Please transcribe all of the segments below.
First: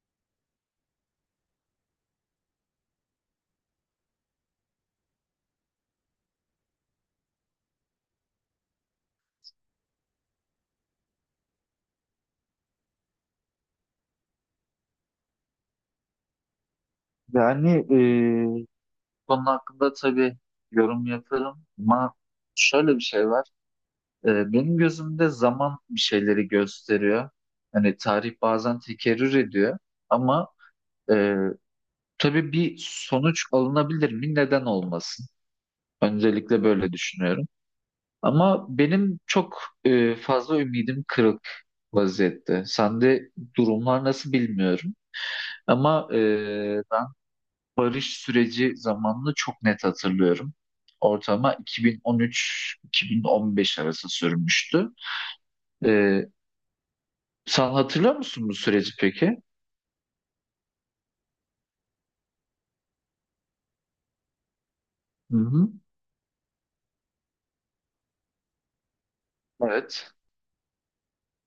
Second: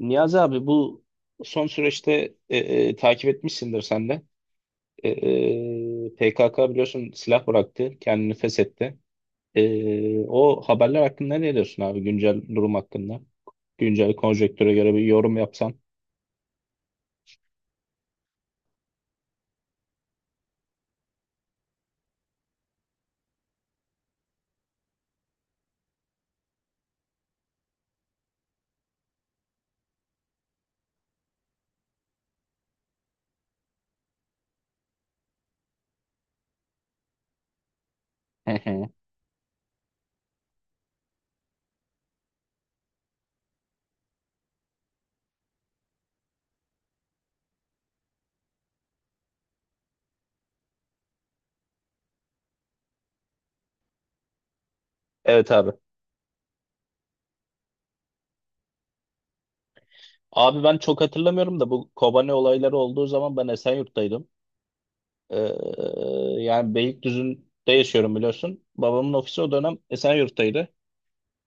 Niyazi abi bu son süreçte takip etmişsindir sen de. PKK biliyorsun silah bıraktı, kendini feshetti. O haberler hakkında ne diyorsun abi, güncel durum hakkında? Güncel konjektüre göre bir yorum yapsan. Yani bu konu hakkında tabii yorum yaparım ama şöyle bir şey var. Benim gözümde zaman bir şeyleri gösteriyor. Hani tarih bazen tekerrür ediyor ama e, tabii bir sonuç alınabilir mi? Neden olmasın? Öncelikle böyle düşünüyorum. Ama benim çok fazla ümidim kırık vaziyette. Sende durumlar nasıl bilmiyorum. Ama barış süreci zamanını çok net hatırlıyorum. Ortama 2013-2015 arası sürmüştü. Evet abi. Ee, sen hatırlıyor musun bu süreci peki? Abi ben çok hatırlamıyorum da, bu Kobane olayları olduğu zaman ben Esenyurt'taydım. Hı hı. Ee, Yani Beylikdüzü'nde yaşıyorum biliyorsun. Babamın ofisi o dönem Evet. Esenyurt'taydı.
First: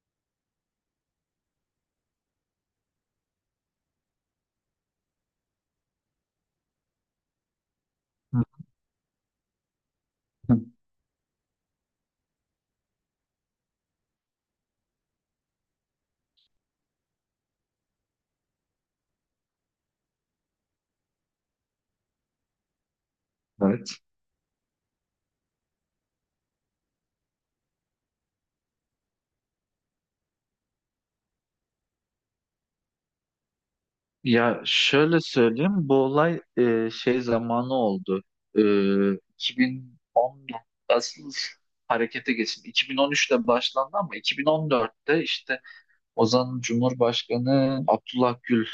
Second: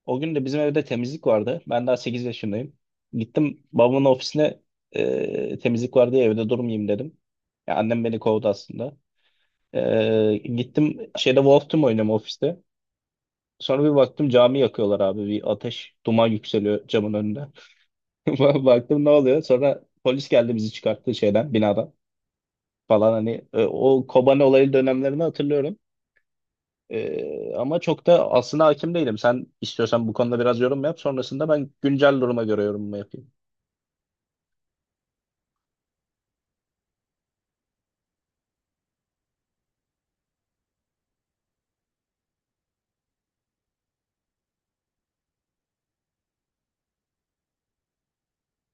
O gün de bizim evde temizlik vardı. Ben daha 8 yaşındayım. Gittim babamın ofisine, temizlik var diye evde durmayayım dedim. Ya annem beni Hı kovdu aslında. Hı. Gittim şeyde Wolf Team oynuyorum ofiste. Sonra bir baktım cami yakıyorlar abi. Bir ateş, duman yükseliyor camın önünde. Baktım ne oluyor? Sonra polis geldi, bizi çıkarttı şeyden, binadan falan. Hani Evet. o Kobani olayı dönemlerini hatırlıyorum. Ama çok da aslında hakim değilim. Sen istiyorsan bu konuda biraz yorum yap. Sonrasında ben güncel duruma göre yorumumu yapayım. Ya şöyle söyleyeyim, bu olay şey zamanı oldu. E, 2014 asıl harekete geçildi. 2013'te başlandı ama 2014'te işte Ozan Cumhurbaşkanı Abdullah Gül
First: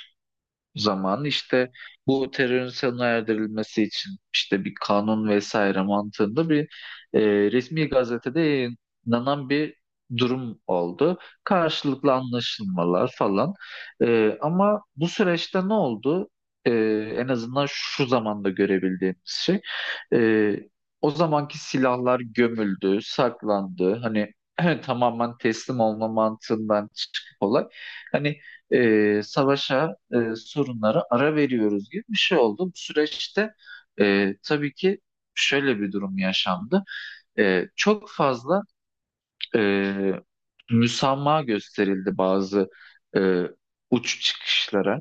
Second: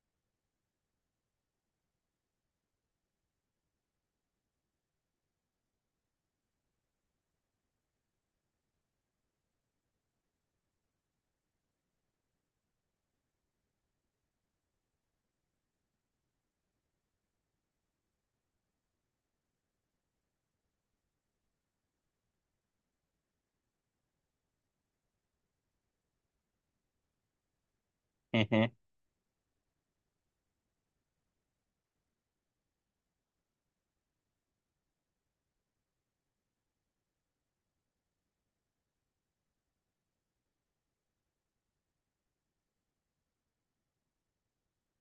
zaman işte bu terörün sona erdirilmesi için işte bir kanun vesaire mantığında bir e, resmi gazetede yayınlanan bir durum oldu. Karşılıklı anlaşılmalar falan. Ama bu süreçte ne oldu? E, En azından şu zamanda görebildiğimiz şey. e, O zamanki silahlar gömüldü, saklandı. Hani tamamen teslim olma mantığından çıkıp olay. Hı Hani hı. Savaşa, sorunlara ara veriyoruz gibi bir şey oldu. Bu süreçte tabii ki şöyle bir durum yaşandı. Çok fazla e, müsamaha gösterildi bazı e, uç çıkışlara.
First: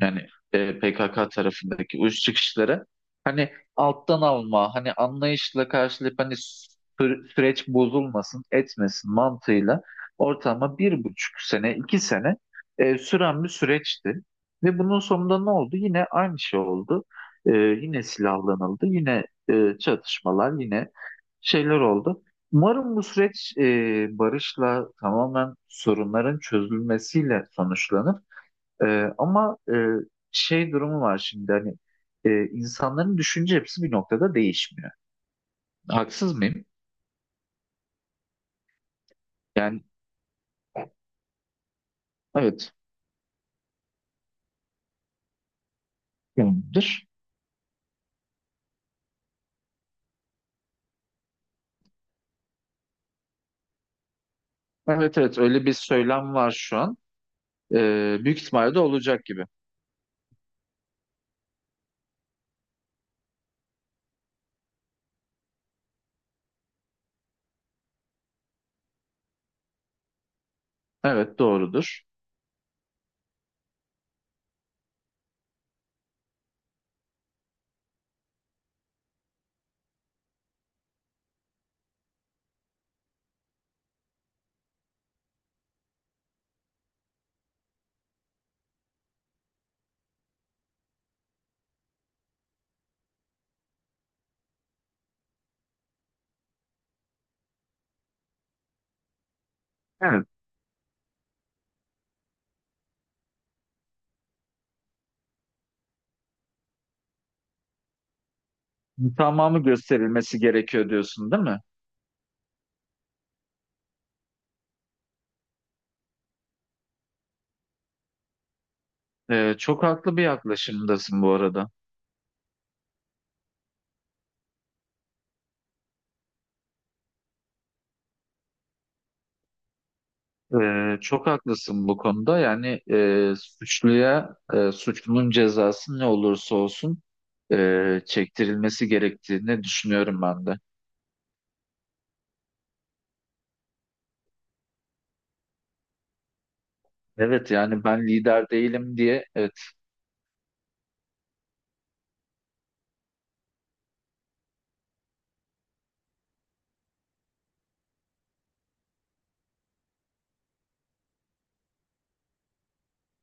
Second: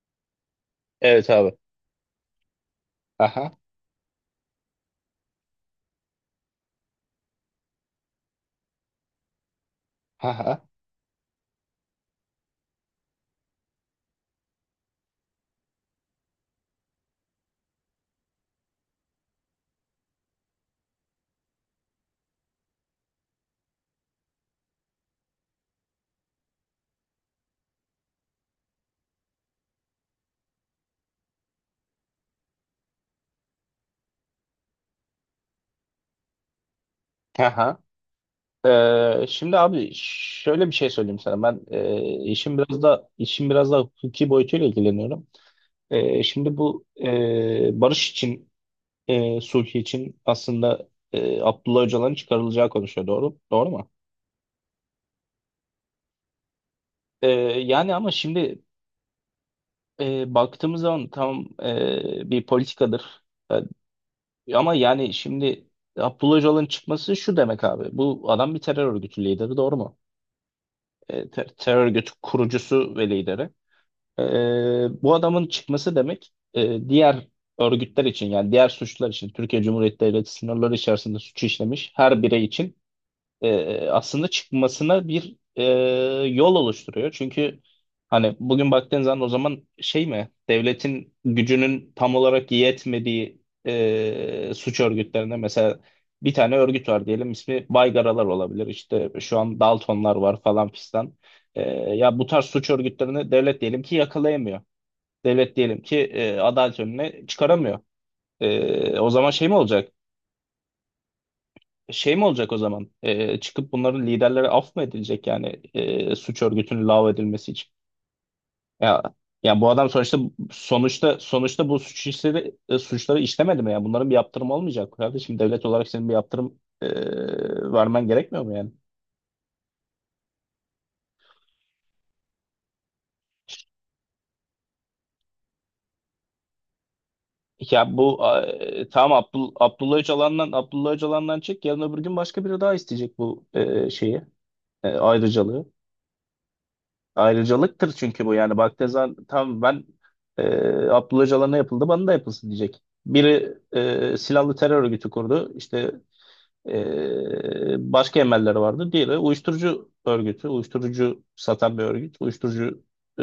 Yani PKK Evet abi. tarafındaki uç kişilere hani Aha. alttan alma, hani anlayışla karşılayıp hani süreç bozulmasın, etmesin mantığıyla Aha. ortalama 1,5 sene, 2 sene süren bir süreçti. Ve bunun sonunda ne oldu? Yine aynı şey oldu. Yine silahlanıldı, yine çatışmalar, yine şeyler oldu. Umarım bu süreç barışla tamamen sorunların çözülmesiyle sonuçlanır. Ama şey durumu var şimdi hani insanların düşünce yapısı bir noktada değişmiyor. Haksız mıyım? Aha. Şimdi Yani abi şöyle bir şey söyleyeyim sana. Ben işim evet. biraz da işim biraz da hukuki boyutuyla ilgileniyorum. Şimdi bu, Tamamdır. Barış için, sulh için aslında Abdullah Öcalan'ın çıkarılacağı konuşuyor. Doğru. Doğru mu? Evet, evet, öyle bir söylem var şu an. Ee, Yani ama Büyük şimdi ihtimalle de olacak gibi. Baktığımız zaman tam bir politikadır. Ama yani şimdi Abdullah Öcalan'ın çıkması şu demek abi. Bu adam bir terör örgütü lideri, doğru mu? Evet, Terör doğrudur. örgütü kurucusu ve lideri. E, Bu adamın çıkması demek, diğer örgütler için, yani diğer suçlar için Türkiye Cumhuriyeti Devleti sınırları içerisinde suç işlemiş her birey için aslında çıkmasına bir, yol oluşturuyor. Çünkü hani bugün baktığın zaman, o zaman şey mi, devletin gücünün tam olarak yetmediği suç örgütlerine. Mesela bir tane örgüt var diyelim, ismi Baygaralar olabilir, işte şu an Daltonlar Evet. var falan fistan. E, Ya bu tarz suç örgütlerini devlet diyelim ki yakalayamıyor. Devlet diyelim ki adalet önüne çıkaramıyor. O zaman şey mi Tamamı olacak? gösterilmesi gerekiyor diyorsun değil mi? Şey mi olacak o zaman? Çıkıp bunların liderlere af mı edilecek, yani suç örgütünün lağv edilmesi için? Ya ya bu Çok adam sonuçta, haklı bir sonuçta yaklaşımdasın bu sonuçta arada. bu suç işleri, suçları işlemedi mi ya? Bunların bir yaptırımı olmayacak mı kardeşim? Devlet olarak senin bir yaptırım, vermen gerekmiyor mu yani? Çok haklısın bu konuda. Yani suçluya suçlunun cezası ne olursa olsun Ya bu çektirilmesi tamam, gerektiğini Abdullah düşünüyorum ben Öcalan'dan, de. Abdullah Öcalan'dan çek yarın öbür gün başka biri daha isteyecek bu şeyi, ayrıcalığı. Evet, yani Ayrıcalıktır ben çünkü bu. lider Yani değilim Baktezan diye evet tam ben, e, Abdullah Öcalan'a ne yapıldı bana da yapılsın diyecek. Biri silahlı terör örgütü kurdu, işte başka emelleri vardı. Diğeri uyuşturucu örgütü, uyuşturucu satan bir örgüt, uyuşturucu e,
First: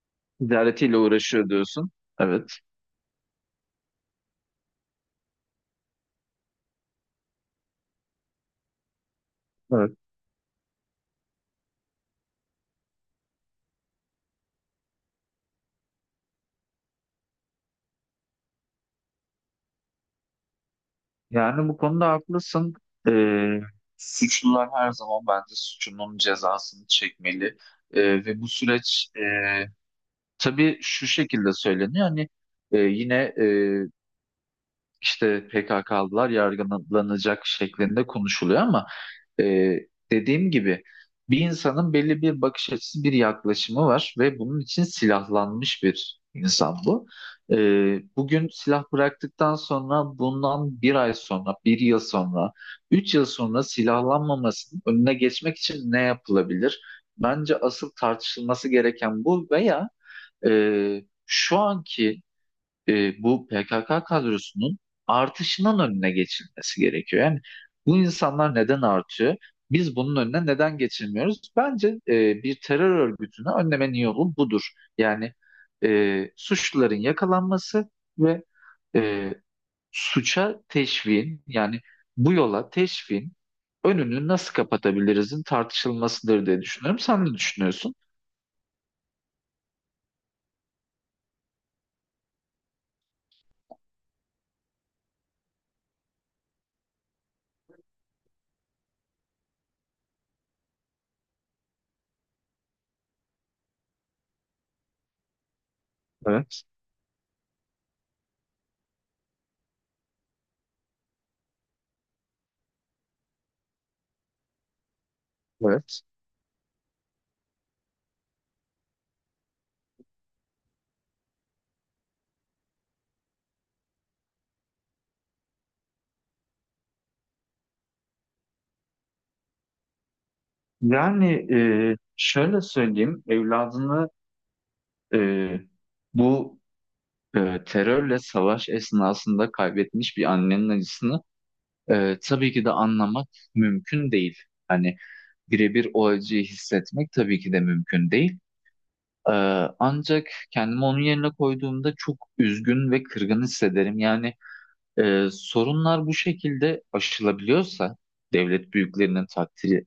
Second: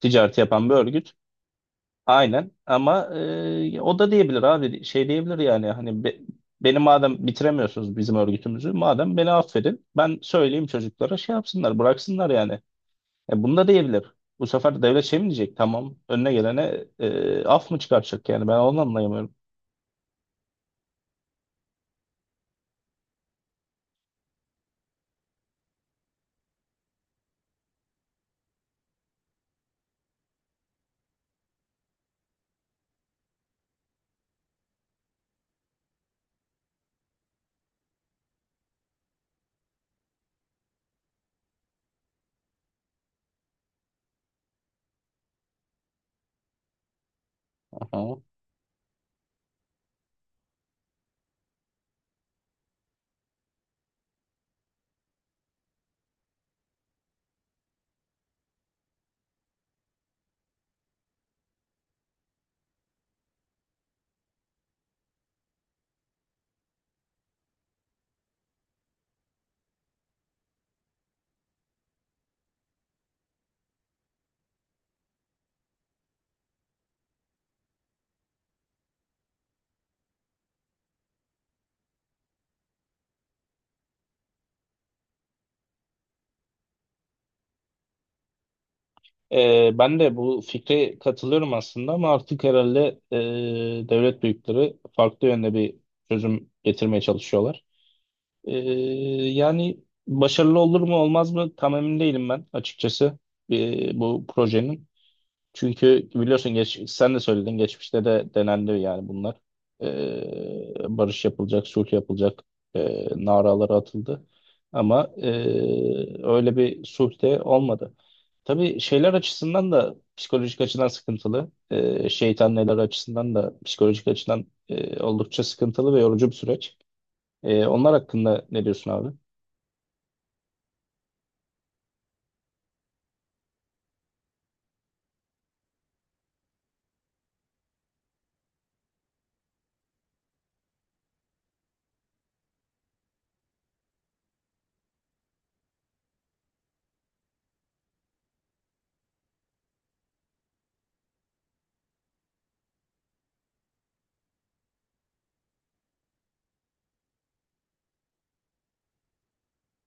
ticareti yapan bir idaretiyle örgüt. uğraşıyor diyorsun. Aynen Evet. ama o da diyebilir abi, şey diyebilir yani, hani beni madem bitiremiyorsunuz, bizim örgütümüzü madem, beni affedin, Evet. ben söyleyeyim çocuklara, şey yapsınlar, bıraksınlar yani. Bunu da diyebilir. Bu sefer devlet şey mi diyecek? Tamam. Önüne gelene af mı çıkaracak yani? Ben onu anlayamıyorum. Yani bu konuda haklısın. Ee, suçlular her zaman bence suçunun cezasını çekmeli. Ve bu süreç tabii şu şekilde söyleniyor. Hani yine işte PKK'lılar yargılanacak şeklinde konuşuluyor ama e, dediğim gibi bir insanın belli bir bakış açısı, bir yaklaşımı var ve bunun için silahlanmış bir insan bu. E, Aha. Bugün silah bıraktıktan sonra bundan bir ay sonra, bir yıl sonra, 3 yıl sonra silahlanmamasının önüne geçmek için ne yapılabilir? Bence asıl tartışılması gereken bu veya e, şu anki bu PKK kadrosunun artışının önüne geçilmesi gerekiyor. Yani bu insanlar neden artıyor? Biz bunun önüne neden geçilmiyoruz? Bence bir terör örgütünü önlemenin yolu budur. Yani suçluların yakalanması ve e, suça teşviğin yani bu yola teşviğin önünü nasıl kapatabilirizin tartışılmasıdır diye düşünüyorum. Sen ne düşünüyorsun? Ben de bu fikre katılıyorum aslında, ama artık herhalde devlet büyükleri farklı yönde bir çözüm getirmeye çalışıyorlar. E, Yani başarılı olur mu olmaz mı tam emin değilim ben, açıkçası bu projenin. Çünkü biliyorsun Evet, sen de söyledin, geçmişte de denendi yani bunlar. Barış yapılacak, sulh yapılacak, naraları atıldı. Ama evet. öyle bir sulh de olmadı. Tabii şeyler açısından da psikolojik açıdan sıkıntılı. Şeytan neler açısından da psikolojik açıdan oldukça sıkıntılı ve yorucu bir süreç. Onlar hakkında ne diyorsun abi? Yani şöyle söyleyeyim, evladını Ee, bu terörle savaş esnasında kaybetmiş bir annenin acısını tabii ki de anlamak mümkün değil. Hani birebir o acıyı hissetmek tabii ki de mümkün değil. Ee, ancak kendimi onun yerine koyduğumda çok üzgün ve kırgın hissederim. Yani sorunlar bu şekilde aşılabiliyorsa, devlet büyüklerinin takdiri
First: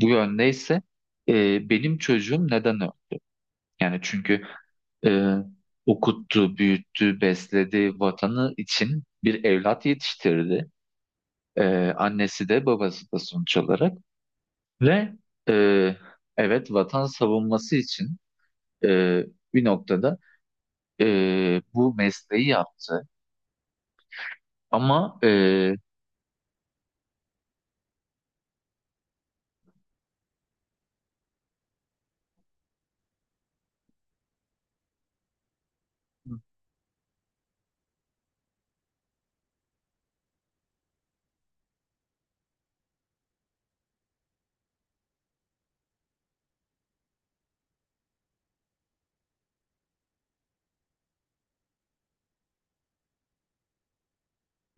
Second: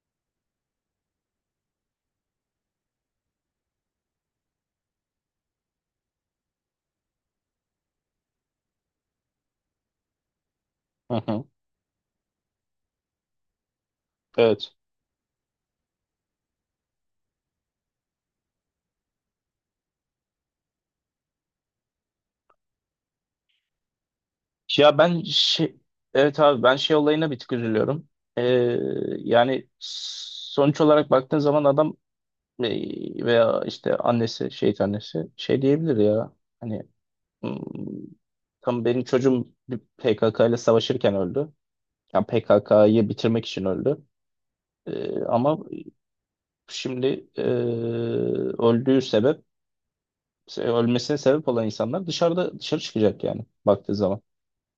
bu yöndeyse, benim çocuğum neden öyle? Yani çünkü e, okuttu, büyüttü, besledi vatanı için bir evlat yetiştirdi. Hı hı. Annesi de babası da sonuç olarak. Evet. Ve e, evet vatan savunması için e, bir noktada bu mesleği yaptı. Ya Ama ben e, şey, evet abi, ben şey olayına bir tık üzülüyorum. Ee, Yani sonuç olarak baktığın zaman adam, veya işte annesi, şehit annesi şey diyebilir ya. Hani, "Hmm, tam benim çocuğum bir PKK ile savaşırken öldü. Yani PKK'yı bitirmek için öldü. Ama şimdi öldüğü sebep, ölmesine sebep olan insanlar dışarıda, dışarı çıkacak yani baktığı zaman.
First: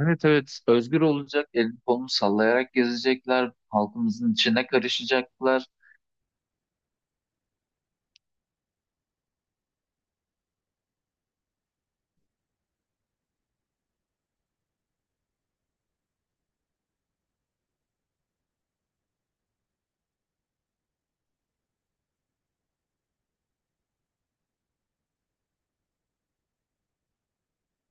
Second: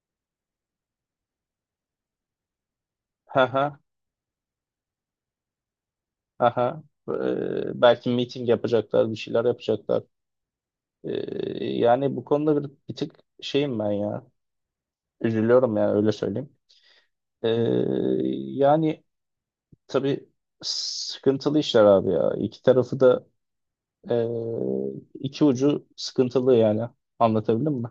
Evet, evet, özgür olacak, elini kolunu sallayarak gezecekler, halkımızın içine karışacaklar. Aha, belki meeting yapacaklar, bir şeyler yapacaklar. E, Yani bu konuda bir, bir tık şeyim ben ya. Üzülüyorum yani, öyle söyleyeyim. E, Yani tabii sıkıntılı işler abi ya. İki tarafı da, e, iki ucu sıkıntılı yani. Anlatabildim mi?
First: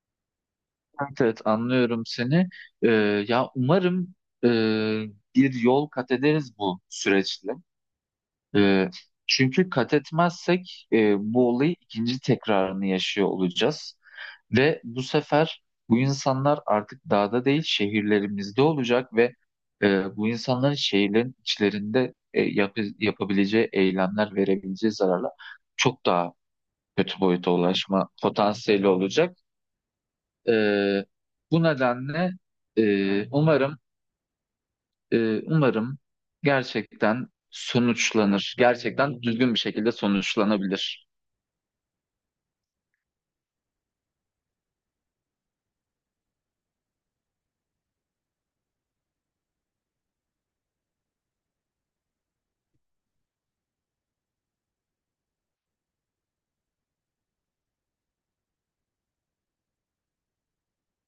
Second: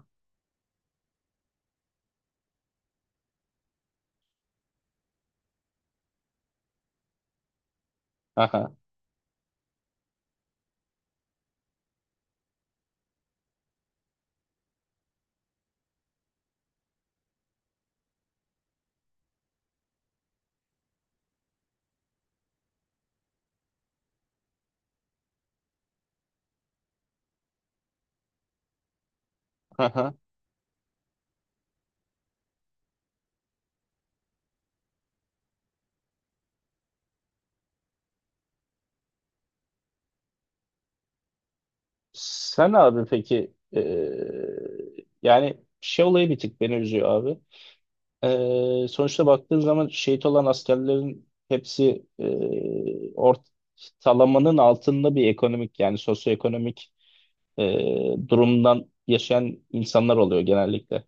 Evet, evet, anlıyorum seni. Ee, ya umarım e, bir yol kat ederiz bu süreçle. Aha, Ee, çünkü kat etmezsek bu olayı ikinci tekrarını yaşıyor olacağız. Ve bu sefer bu insanlar artık dağda değil şehirlerimizde olacak ve bu insanların şehirlerin içlerinde yapabileceği eylemler verebileceği zararlar çok daha kötü boyuta ulaşma potansiyeli olacak. aha. Ee, bu nedenle e, umarım umarım gerçekten sonuçlanır. Gerçekten düzgün bir şekilde sonuçlanabilir. Sen abi peki yani şey olayı bir tık beni üzüyor abi. Sonuçta baktığın zaman şehit olan askerlerin hepsi ortalamanın altında bir ekonomik, yani sosyoekonomik e, durumdan yaşayan insanlar oluyor genellikle.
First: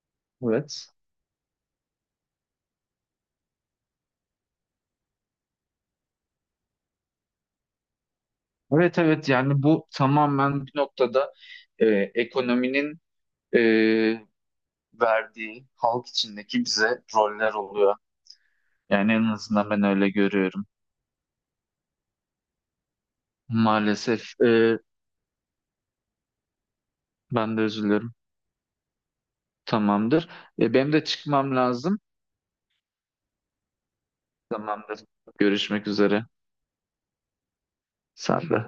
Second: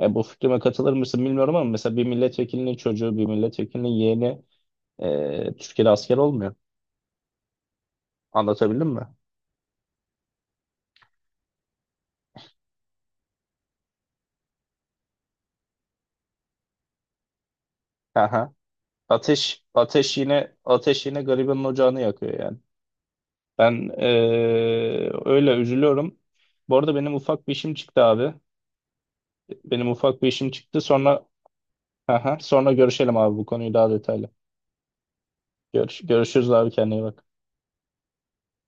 Bu fikrime Evet. katılır mısın bilmiyorum, ama mesela bir milletvekilinin çocuğu, bir milletvekilinin yeğeni Türkiye'de asker olmuyor. Anlatabildim Evet, mi? evet, yani bu tamamen bir noktada e, ekonominin e, verdiği halk içindeki bize roller oluyor. Aha. Yani en Ateş, azından ben öyle ateş, görüyorum. ateş yine garibanın ocağını yakıyor yani. Ben e, Maalesef Öyle üzülüyorum. Bu arada benim ufak bir ben de işim çıktı üzülüyorum. abi. Benim ufak bir Tamamdır. işim çıktı. Benim de Sonra çıkmam lazım. sonra görüşelim abi, bu konuyu daha detaylı. Tamamdır. Görüşmek üzere. Görüşürüz abi, kendine iyi bak. Sen de.